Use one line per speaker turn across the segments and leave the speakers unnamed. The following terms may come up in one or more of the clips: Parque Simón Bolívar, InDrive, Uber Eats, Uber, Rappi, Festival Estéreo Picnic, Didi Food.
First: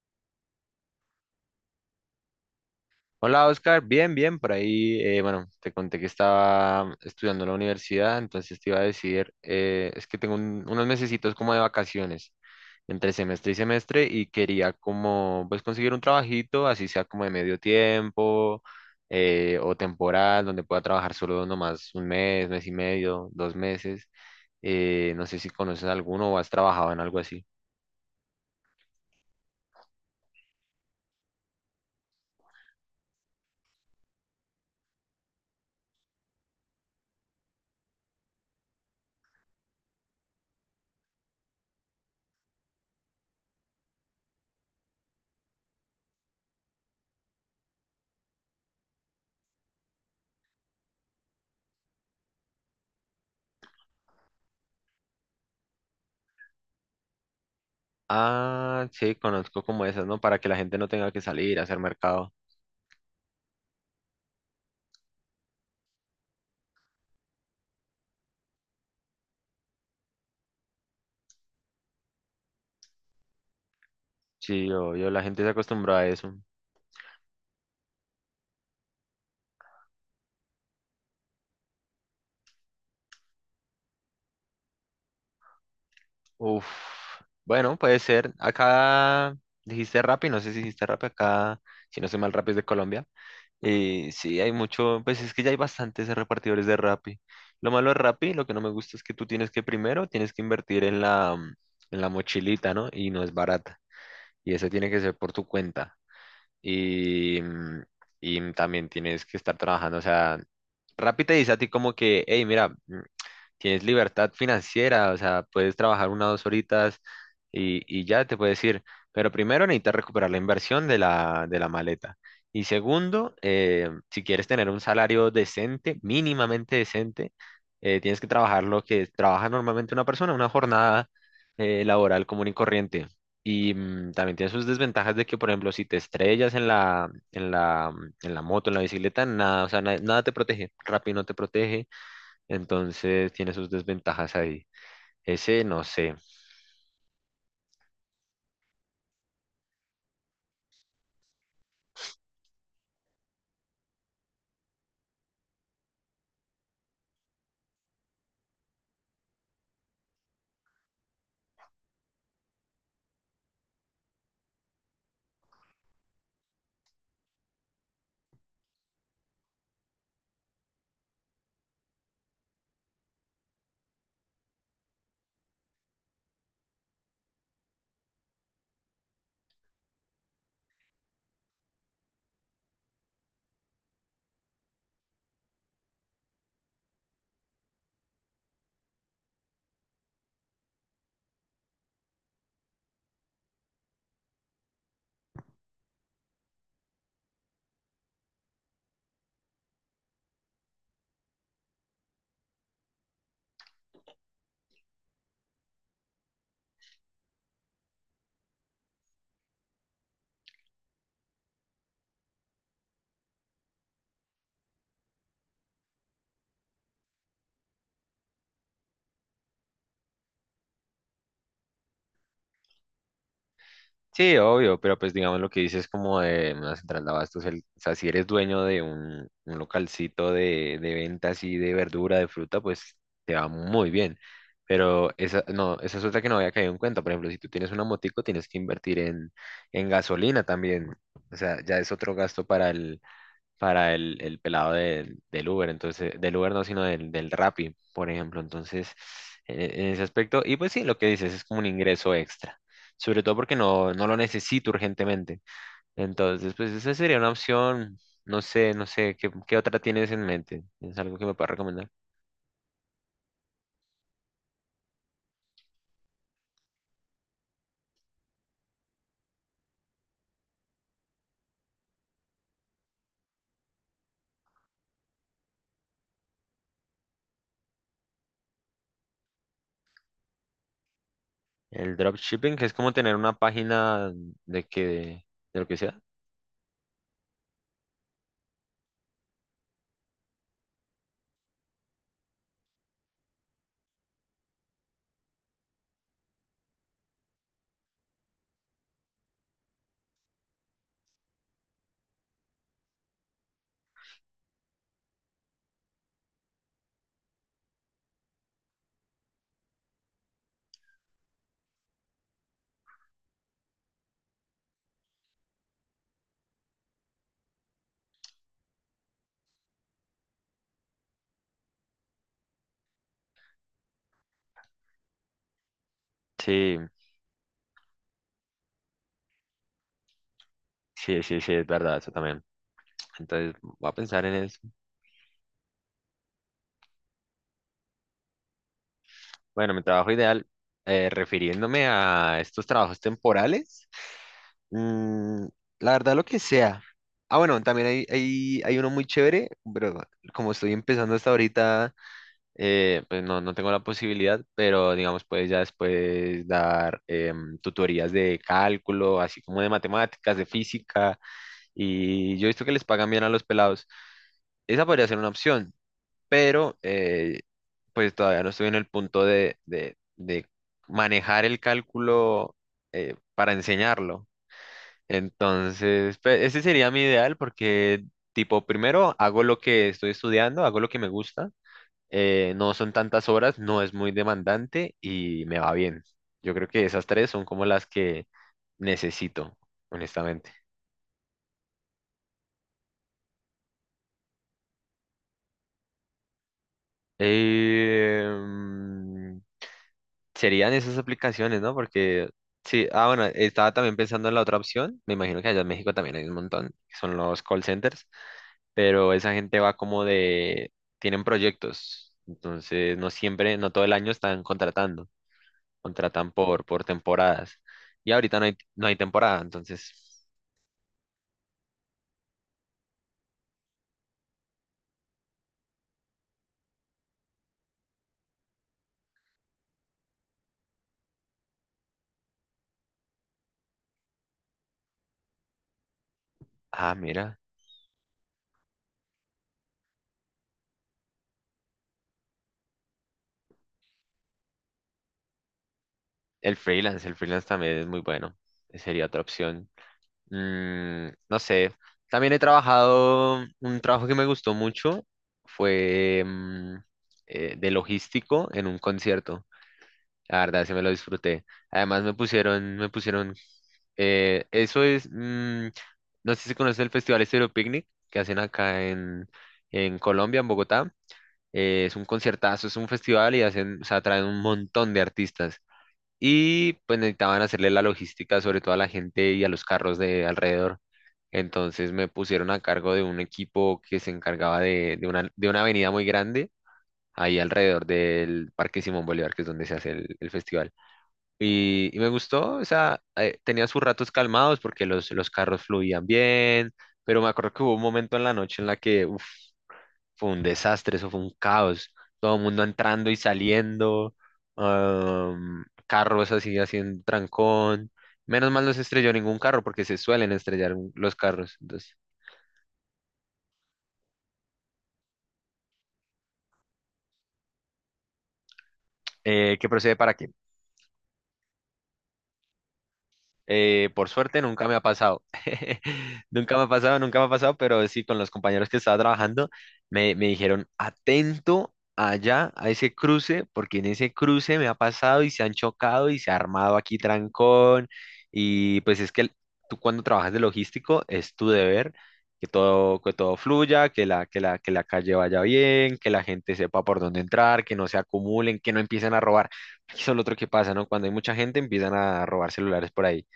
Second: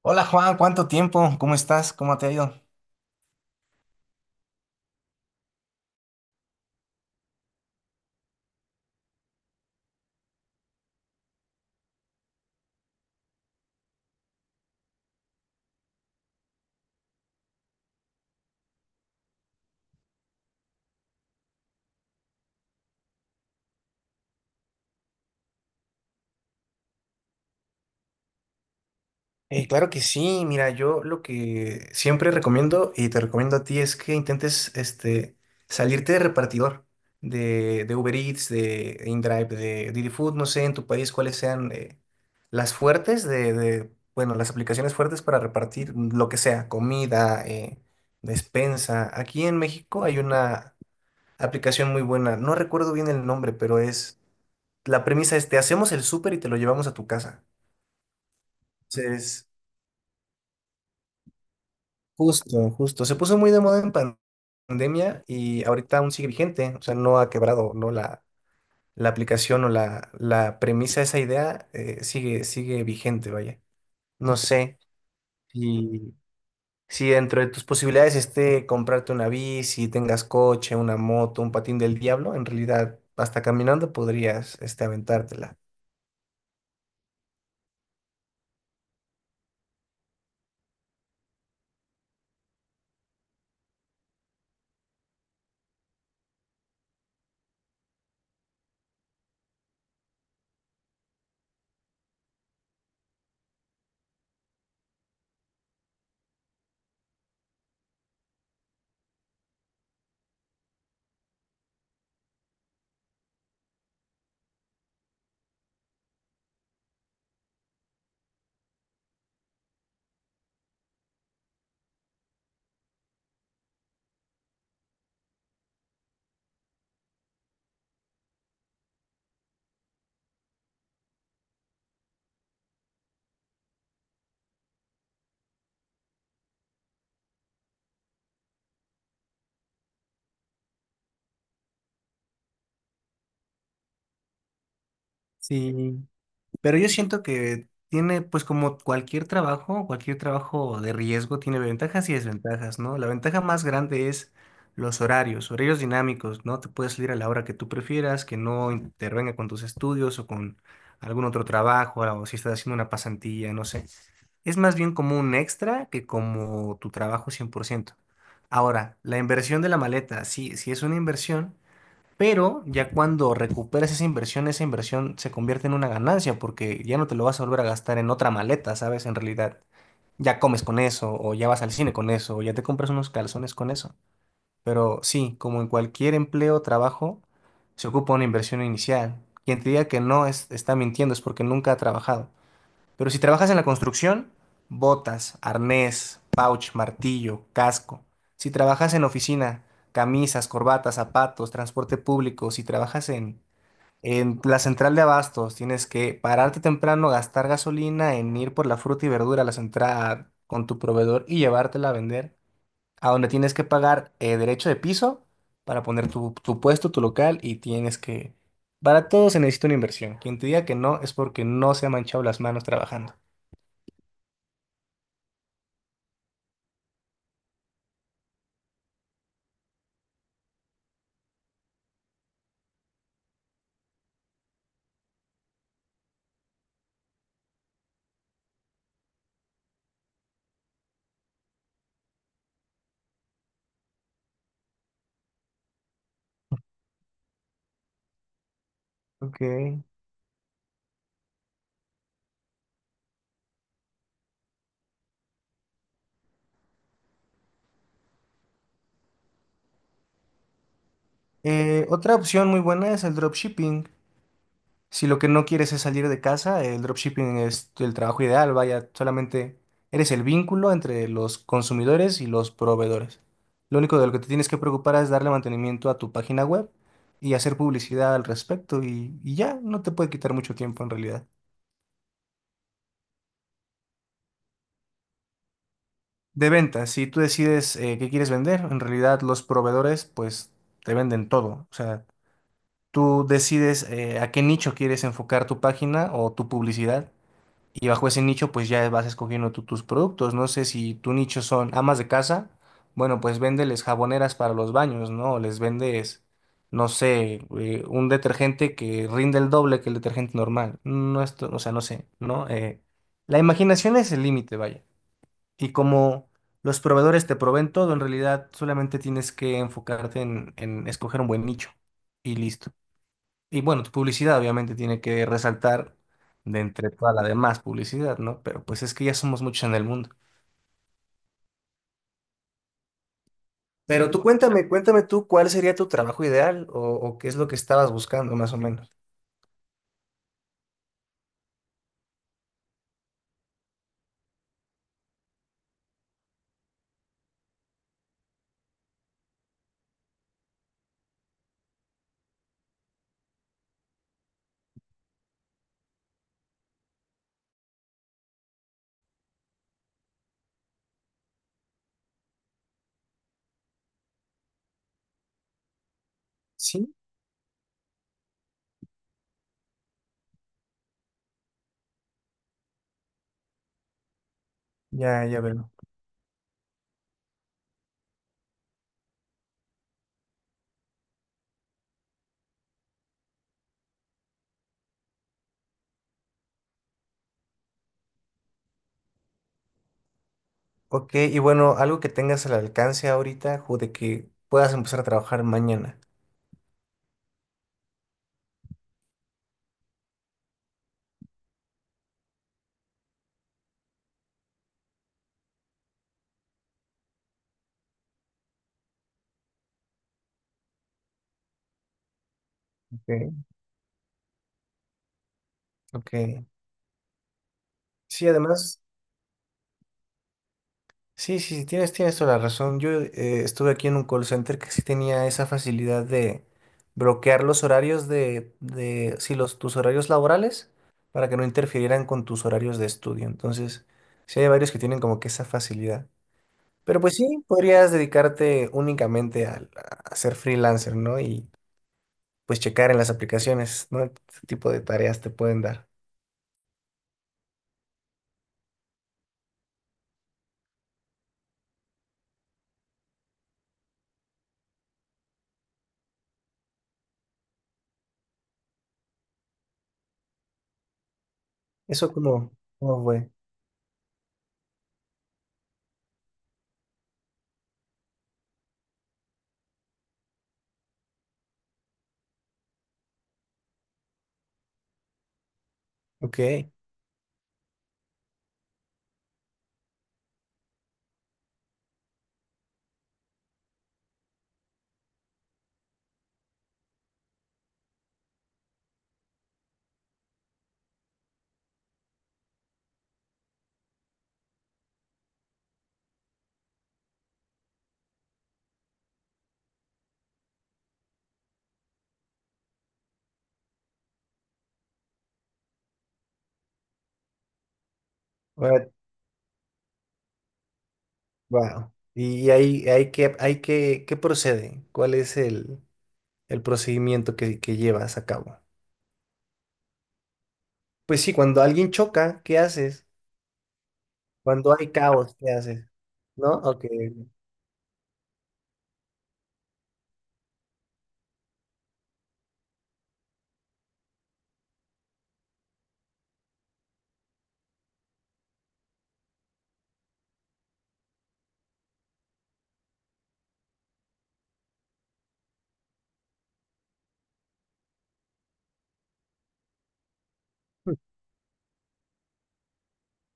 Hola Juan, ¿cuánto tiempo? ¿Cómo estás? ¿Cómo te ha ido?
Hola Oscar, bien, bien, por ahí, bueno, te conté que estaba estudiando en la universidad, entonces te iba a decir, es que tengo unos mesecitos como de vacaciones entre semestre y semestre y quería como, pues conseguir un trabajito, así sea como de medio tiempo, o temporal, donde pueda trabajar solo nomás un mes, mes y medio, dos meses, no sé si conoces alguno o has trabajado en algo así.
Claro que sí, mira, yo lo que siempre recomiendo y te recomiendo a ti es que intentes salirte de repartidor, de Uber Eats, de InDrive, de Didi Food, no sé en tu país cuáles sean las fuertes bueno, las aplicaciones fuertes para repartir lo que sea, comida, despensa. Aquí en México hay una aplicación muy buena, no recuerdo bien el nombre, pero es... La premisa es, te hacemos el súper y te lo llevamos a tu casa.
Ah, sí,
Entonces,
conozco como esas, ¿no? Para que la gente no tenga que salir a hacer mercado.
justo. Se puso muy de moda en pandemia y ahorita aún sigue vigente. O sea, no ha quebrado, ¿no? La aplicación o la premisa, esa idea sigue vigente, vaya. No
Sí,
sé
obvio, la gente se acostumbra a
si,
eso.
si dentro de tus posibilidades esté comprarte una bici, tengas coche, una moto, un patín del diablo. En realidad, hasta caminando podrías aventártela.
Uf, bueno, puede ser. Acá dijiste Rappi, no sé si dijiste Rappi acá, si no soy mal, Rappi es de Colombia. Y sí, hay mucho, pues es que ya hay bastantes repartidores de Rappi. Lo malo de Rappi, lo que no me gusta es que tú tienes que primero, tienes que invertir en la, en la mochilita, ¿no? Y no es barata. Y eso tiene que ser por tu cuenta. Y, y también tienes que estar trabajando, o sea, Rappi te dice a ti como que, hey, mira. Tienes libertad financiera, o sea, puedes trabajar una o dos horitas y ya te puedes ir. Pero primero necesitas recuperar la inversión de la maleta. Y segundo, si quieres tener un salario decente, mínimamente decente, tienes que trabajar lo que trabaja normalmente una persona, una jornada laboral común y corriente. Y, también tiene sus desventajas de que, por ejemplo, si te estrellas en la, en la moto, en la bicicleta, nada, o sea, nada te protege. Rappi no te protege, entonces tiene sus desventajas ahí. Ese no
Sí,
sé.
pero yo siento que tiene, pues como cualquier trabajo de riesgo tiene ventajas y desventajas, ¿no? La ventaja más grande es los horarios, horarios dinámicos, ¿no? Te puedes salir a la hora que tú prefieras, que no intervenga con tus estudios o con algún otro trabajo, o si estás haciendo una pasantía, no sé. Es más bien como un extra que como tu trabajo cien por ciento. Ahora, la inversión de la maleta, sí, sí es una inversión, pero ya cuando recuperas esa inversión se convierte en una ganancia porque ya no te lo vas a volver a gastar en otra maleta, ¿sabes? En realidad, ya comes con eso, o ya vas al cine con eso, o ya te compras unos calzones con eso. Pero sí, como en cualquier empleo o trabajo, se ocupa una inversión inicial. Quien te diga que no está mintiendo, es porque nunca ha trabajado. Pero si trabajas en la construcción, botas, arnés, pouch, martillo, casco. Si trabajas en oficina, camisas, corbatas, zapatos, transporte público. Si trabajas en la central de abastos, tienes que pararte temprano, gastar gasolina en ir por la fruta y verdura a la central con tu proveedor y llevártela a vender, a donde tienes que pagar derecho de piso para poner tu puesto, tu local y tienes que... Para todo se necesita una inversión. Quien te diga que no es porque no se ha manchado las manos trabajando.
Sí, obvio, pero pues digamos lo que dices como de una central de abastos, o sea, si eres dueño de un localcito de ventas y de verdura, de fruta, pues te va muy bien. Pero esa, no, esa es otra que no había caído en cuenta. Por ejemplo, si tú tienes una motico, tienes que invertir en gasolina también. O sea, ya es otro gasto para el pelado de del Uber, entonces, del Uber no, sino del Rappi, por ejemplo. Entonces,
Ok.
en ese aspecto, y pues sí, lo que dices es como un ingreso extra, sobre todo porque no, no lo necesito urgentemente. Entonces, pues esa sería una opción, no sé, no sé, ¿qué, qué otra tienes en mente? ¿Es algo que me puedas recomendar?
Otra opción muy buena es el dropshipping. Si lo que no quieres es salir de casa, el dropshipping es el trabajo ideal. Vaya, solamente eres el vínculo entre los consumidores y los proveedores. Lo único de lo que te tienes que preocupar es darle mantenimiento a tu página web y hacer publicidad al respecto y ya no te puede quitar mucho tiempo en realidad.
El dropshipping, que es como tener una página de que, de lo que sea.
De ventas, si tú decides qué quieres vender, en realidad los proveedores pues te venden todo. O sea, tú decides a qué nicho quieres enfocar tu página o tu publicidad y bajo ese nicho pues ya vas escogiendo tú tus productos. No sé si tu nicho son amas de casa, bueno pues véndeles jaboneras para los baños, ¿no? O les vendes, no sé, un detergente que rinde el doble que el detergente normal. No esto, o sea, no sé, ¿no? La imaginación es el límite, vaya. Y como los proveedores te proveen todo, en realidad solamente tienes que enfocarte en escoger un buen nicho y listo. Y bueno, tu publicidad obviamente tiene que resaltar de
Sí,
entre toda la demás publicidad, ¿no? Pero pues es que ya somos muchos en el mundo.
sí, sí, sí, es verdad, eso también. Entonces, voy a
Pero tú
pensar en eso.
cuéntame, cuéntame tú cuál sería tu trabajo ideal o qué es lo que estabas buscando más o menos.
Bueno, mi trabajo ideal, refiriéndome a estos trabajos temporales, mm, la verdad lo que sea. Ah, bueno, también hay uno muy chévere, pero como estoy empezando hasta ahorita, pues no, no tengo la posibilidad, pero digamos, puedes ya después dar tutorías de cálculo, así como de matemáticas, de física, y yo he visto que les pagan bien a los pelados. Esa podría ser una opción, pero
Sí,
pues todavía no estoy en el punto de, de manejar el cálculo para enseñarlo.
ya, ya veo.
Entonces, pues, ese sería mi ideal porque, tipo, primero hago lo que estoy estudiando, hago lo que me gusta, no son tantas horas, no es muy demandante y me va bien. Yo creo que esas tres son como las que necesito, honestamente.
Ok, y bueno, algo que tengas al alcance ahorita o de que puedas empezar a trabajar mañana.
Em, Serían esas aplicaciones, ¿no? Porque sí, ah, bueno, estaba también pensando en la otra opción. Me imagino que allá en México también hay un montón, que son los call centers, pero esa gente va como de, tienen proyectos, entonces no
Ok,
siempre, no todo el año están contratando, contratan
ok.
por temporadas. Y
Sí,
ahorita no hay,
además.
no hay temporada, entonces,
Sí, sí, sí, tienes, tienes toda la razón. Yo estuve aquí en un call center que sí tenía esa facilidad de bloquear los horarios de sí, los, tus horarios laborales para que no interfirieran con tus horarios de estudio. Entonces, sí hay varios que tienen como que esa facilidad.
ah,
Pero pues
mira,
sí, podrías dedicarte únicamente a ser freelancer, ¿no? Y pues checar en las aplicaciones, ¿no? Qué tipo de tareas te pueden dar.
el freelance también es muy bueno. Sería otra opción. No sé. También he trabajado, un trabajo que me gustó mucho fue de logístico en un concierto. La verdad, sí me lo disfruté. Además
Eso como,
me
¿cómo fue?
pusieron, eso es, no sé si conoces el Festival Estéreo Picnic que hacen acá en Colombia, en Bogotá. Es un conciertazo, es un festival y hacen, o sea, traen un montón de artistas
Ok.
y pues necesitaban hacerle la logística sobre todo a la gente y a los carros de alrededor. Entonces me pusieron a cargo de un equipo que se encargaba de, de una avenida muy grande, ahí alrededor del Parque Simón Bolívar, que es donde se hace el festival. Y me gustó, o sea, tenía sus ratos calmados porque los carros fluían bien, pero me acuerdo que hubo un momento en la noche en la que, uf, fue un desastre, eso fue un caos. Todo el mundo entrando y saliendo, carros así haciendo trancón. Menos mal no se
Bueno,
estrelló ningún carro porque se suelen estrellar los carros.
wow.
Entonces,
Y ahí, ahí que, hay que, ¿qué procede? ¿Cuál es el procedimiento que llevas a cabo?
¿qué procede para qué?
Pues sí, cuando alguien choca, ¿qué haces?
Por suerte nunca me
Cuando
ha
hay
pasado.
caos, ¿qué haces? ¿No?
Nunca me ha
Ok.
pasado, nunca me ha pasado, pero sí, con los compañeros que estaba trabajando, me dijeron, atento allá a ese cruce, porque en ese cruce me ha pasado y se han chocado y se ha armado aquí trancón. Y pues es que tú cuando trabajas de logístico es tu deber que todo fluya, que la calle vaya bien, que la gente sepa por dónde entrar, que no se acumulen, que no empiecen a robar. Eso es lo otro que pasa, ¿no? Cuando hay mucha gente empiezan a robar celulares por ahí.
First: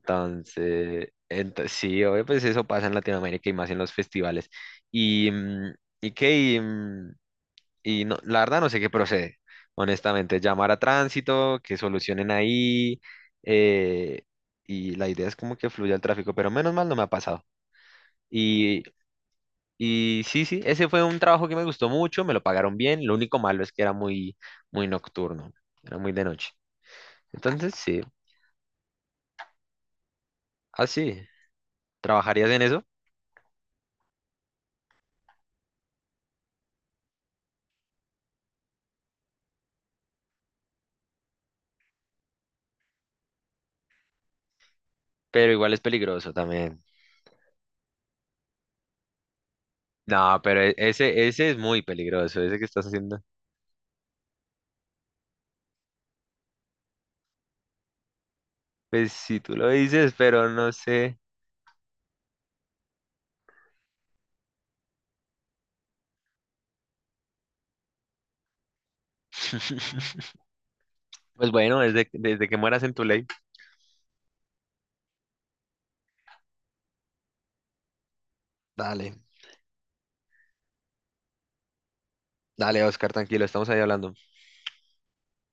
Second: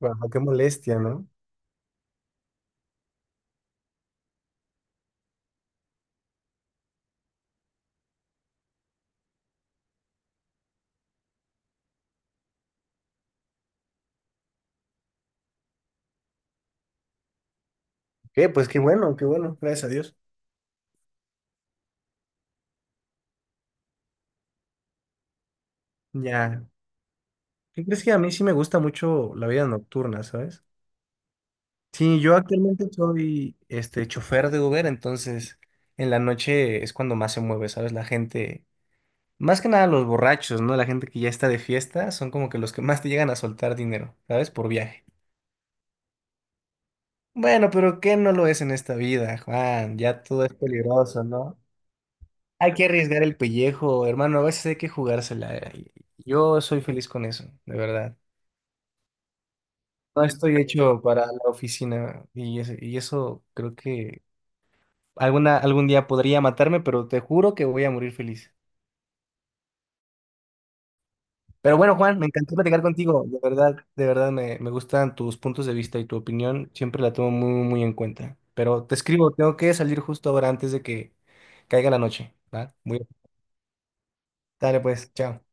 Wow, qué molestia, ¿no?
sí, obvio, pues eso pasa en Latinoamérica y más en los festivales. Y, y qué, y, mm, y no, la verdad no sé qué procede. Honestamente, llamar a tránsito, que solucionen ahí. eh, y la idea es como que fluya el tráfico, pero menos mal no me ha pasado.
¿Qué? Pues
Y,
qué bueno, gracias a Dios.
y sí, sí, ese fue un trabajo que me gustó mucho, me lo pagaron bien. Lo único malo es que era muy, muy nocturno, era muy de noche.
Ya.
Entonces,
¿Qué
sí,
crees? Que a mí sí me gusta mucho la vida nocturna, ¿sabes?
así,
Sí, yo
¿trabajarías en eso?
actualmente soy este chofer de Uber, entonces en la noche es cuando más se mueve, ¿sabes? La gente, más que nada los borrachos, ¿no? La gente que ya está de fiesta son como que los que más te llegan a soltar dinero, ¿sabes? Por viaje.
Pero igual es peligroso también.
Bueno, pero ¿qué no lo es en esta vida, Juan? Ya
No,
todo es
pero
peligroso,
ese, ese es
¿no?
muy peligroso, ese que
Hay que
estás haciendo.
arriesgar el pellejo, hermano. A veces hay que jugársela. Y yo soy feliz con eso, de verdad.
Pues si tú lo dices,
No
pero
estoy
no
hecho
sé.
para la oficina y eso creo que algún día podría matarme, pero te juro que voy a morir feliz.
Pues
Pero
bueno,
bueno,
desde,
Juan, me
desde
encantó
que
platicar
mueras en tu
contigo.
ley.
De verdad me gustan tus puntos de vista y tu opinión. Siempre la tomo muy, muy en cuenta. Pero te
Dale,
escribo, tengo que salir justo ahora antes de que caiga la noche, ¿va?
dale,
Muy bien.
Oscar, tranquilo, estamos ahí hablando.
Dale pues, chao.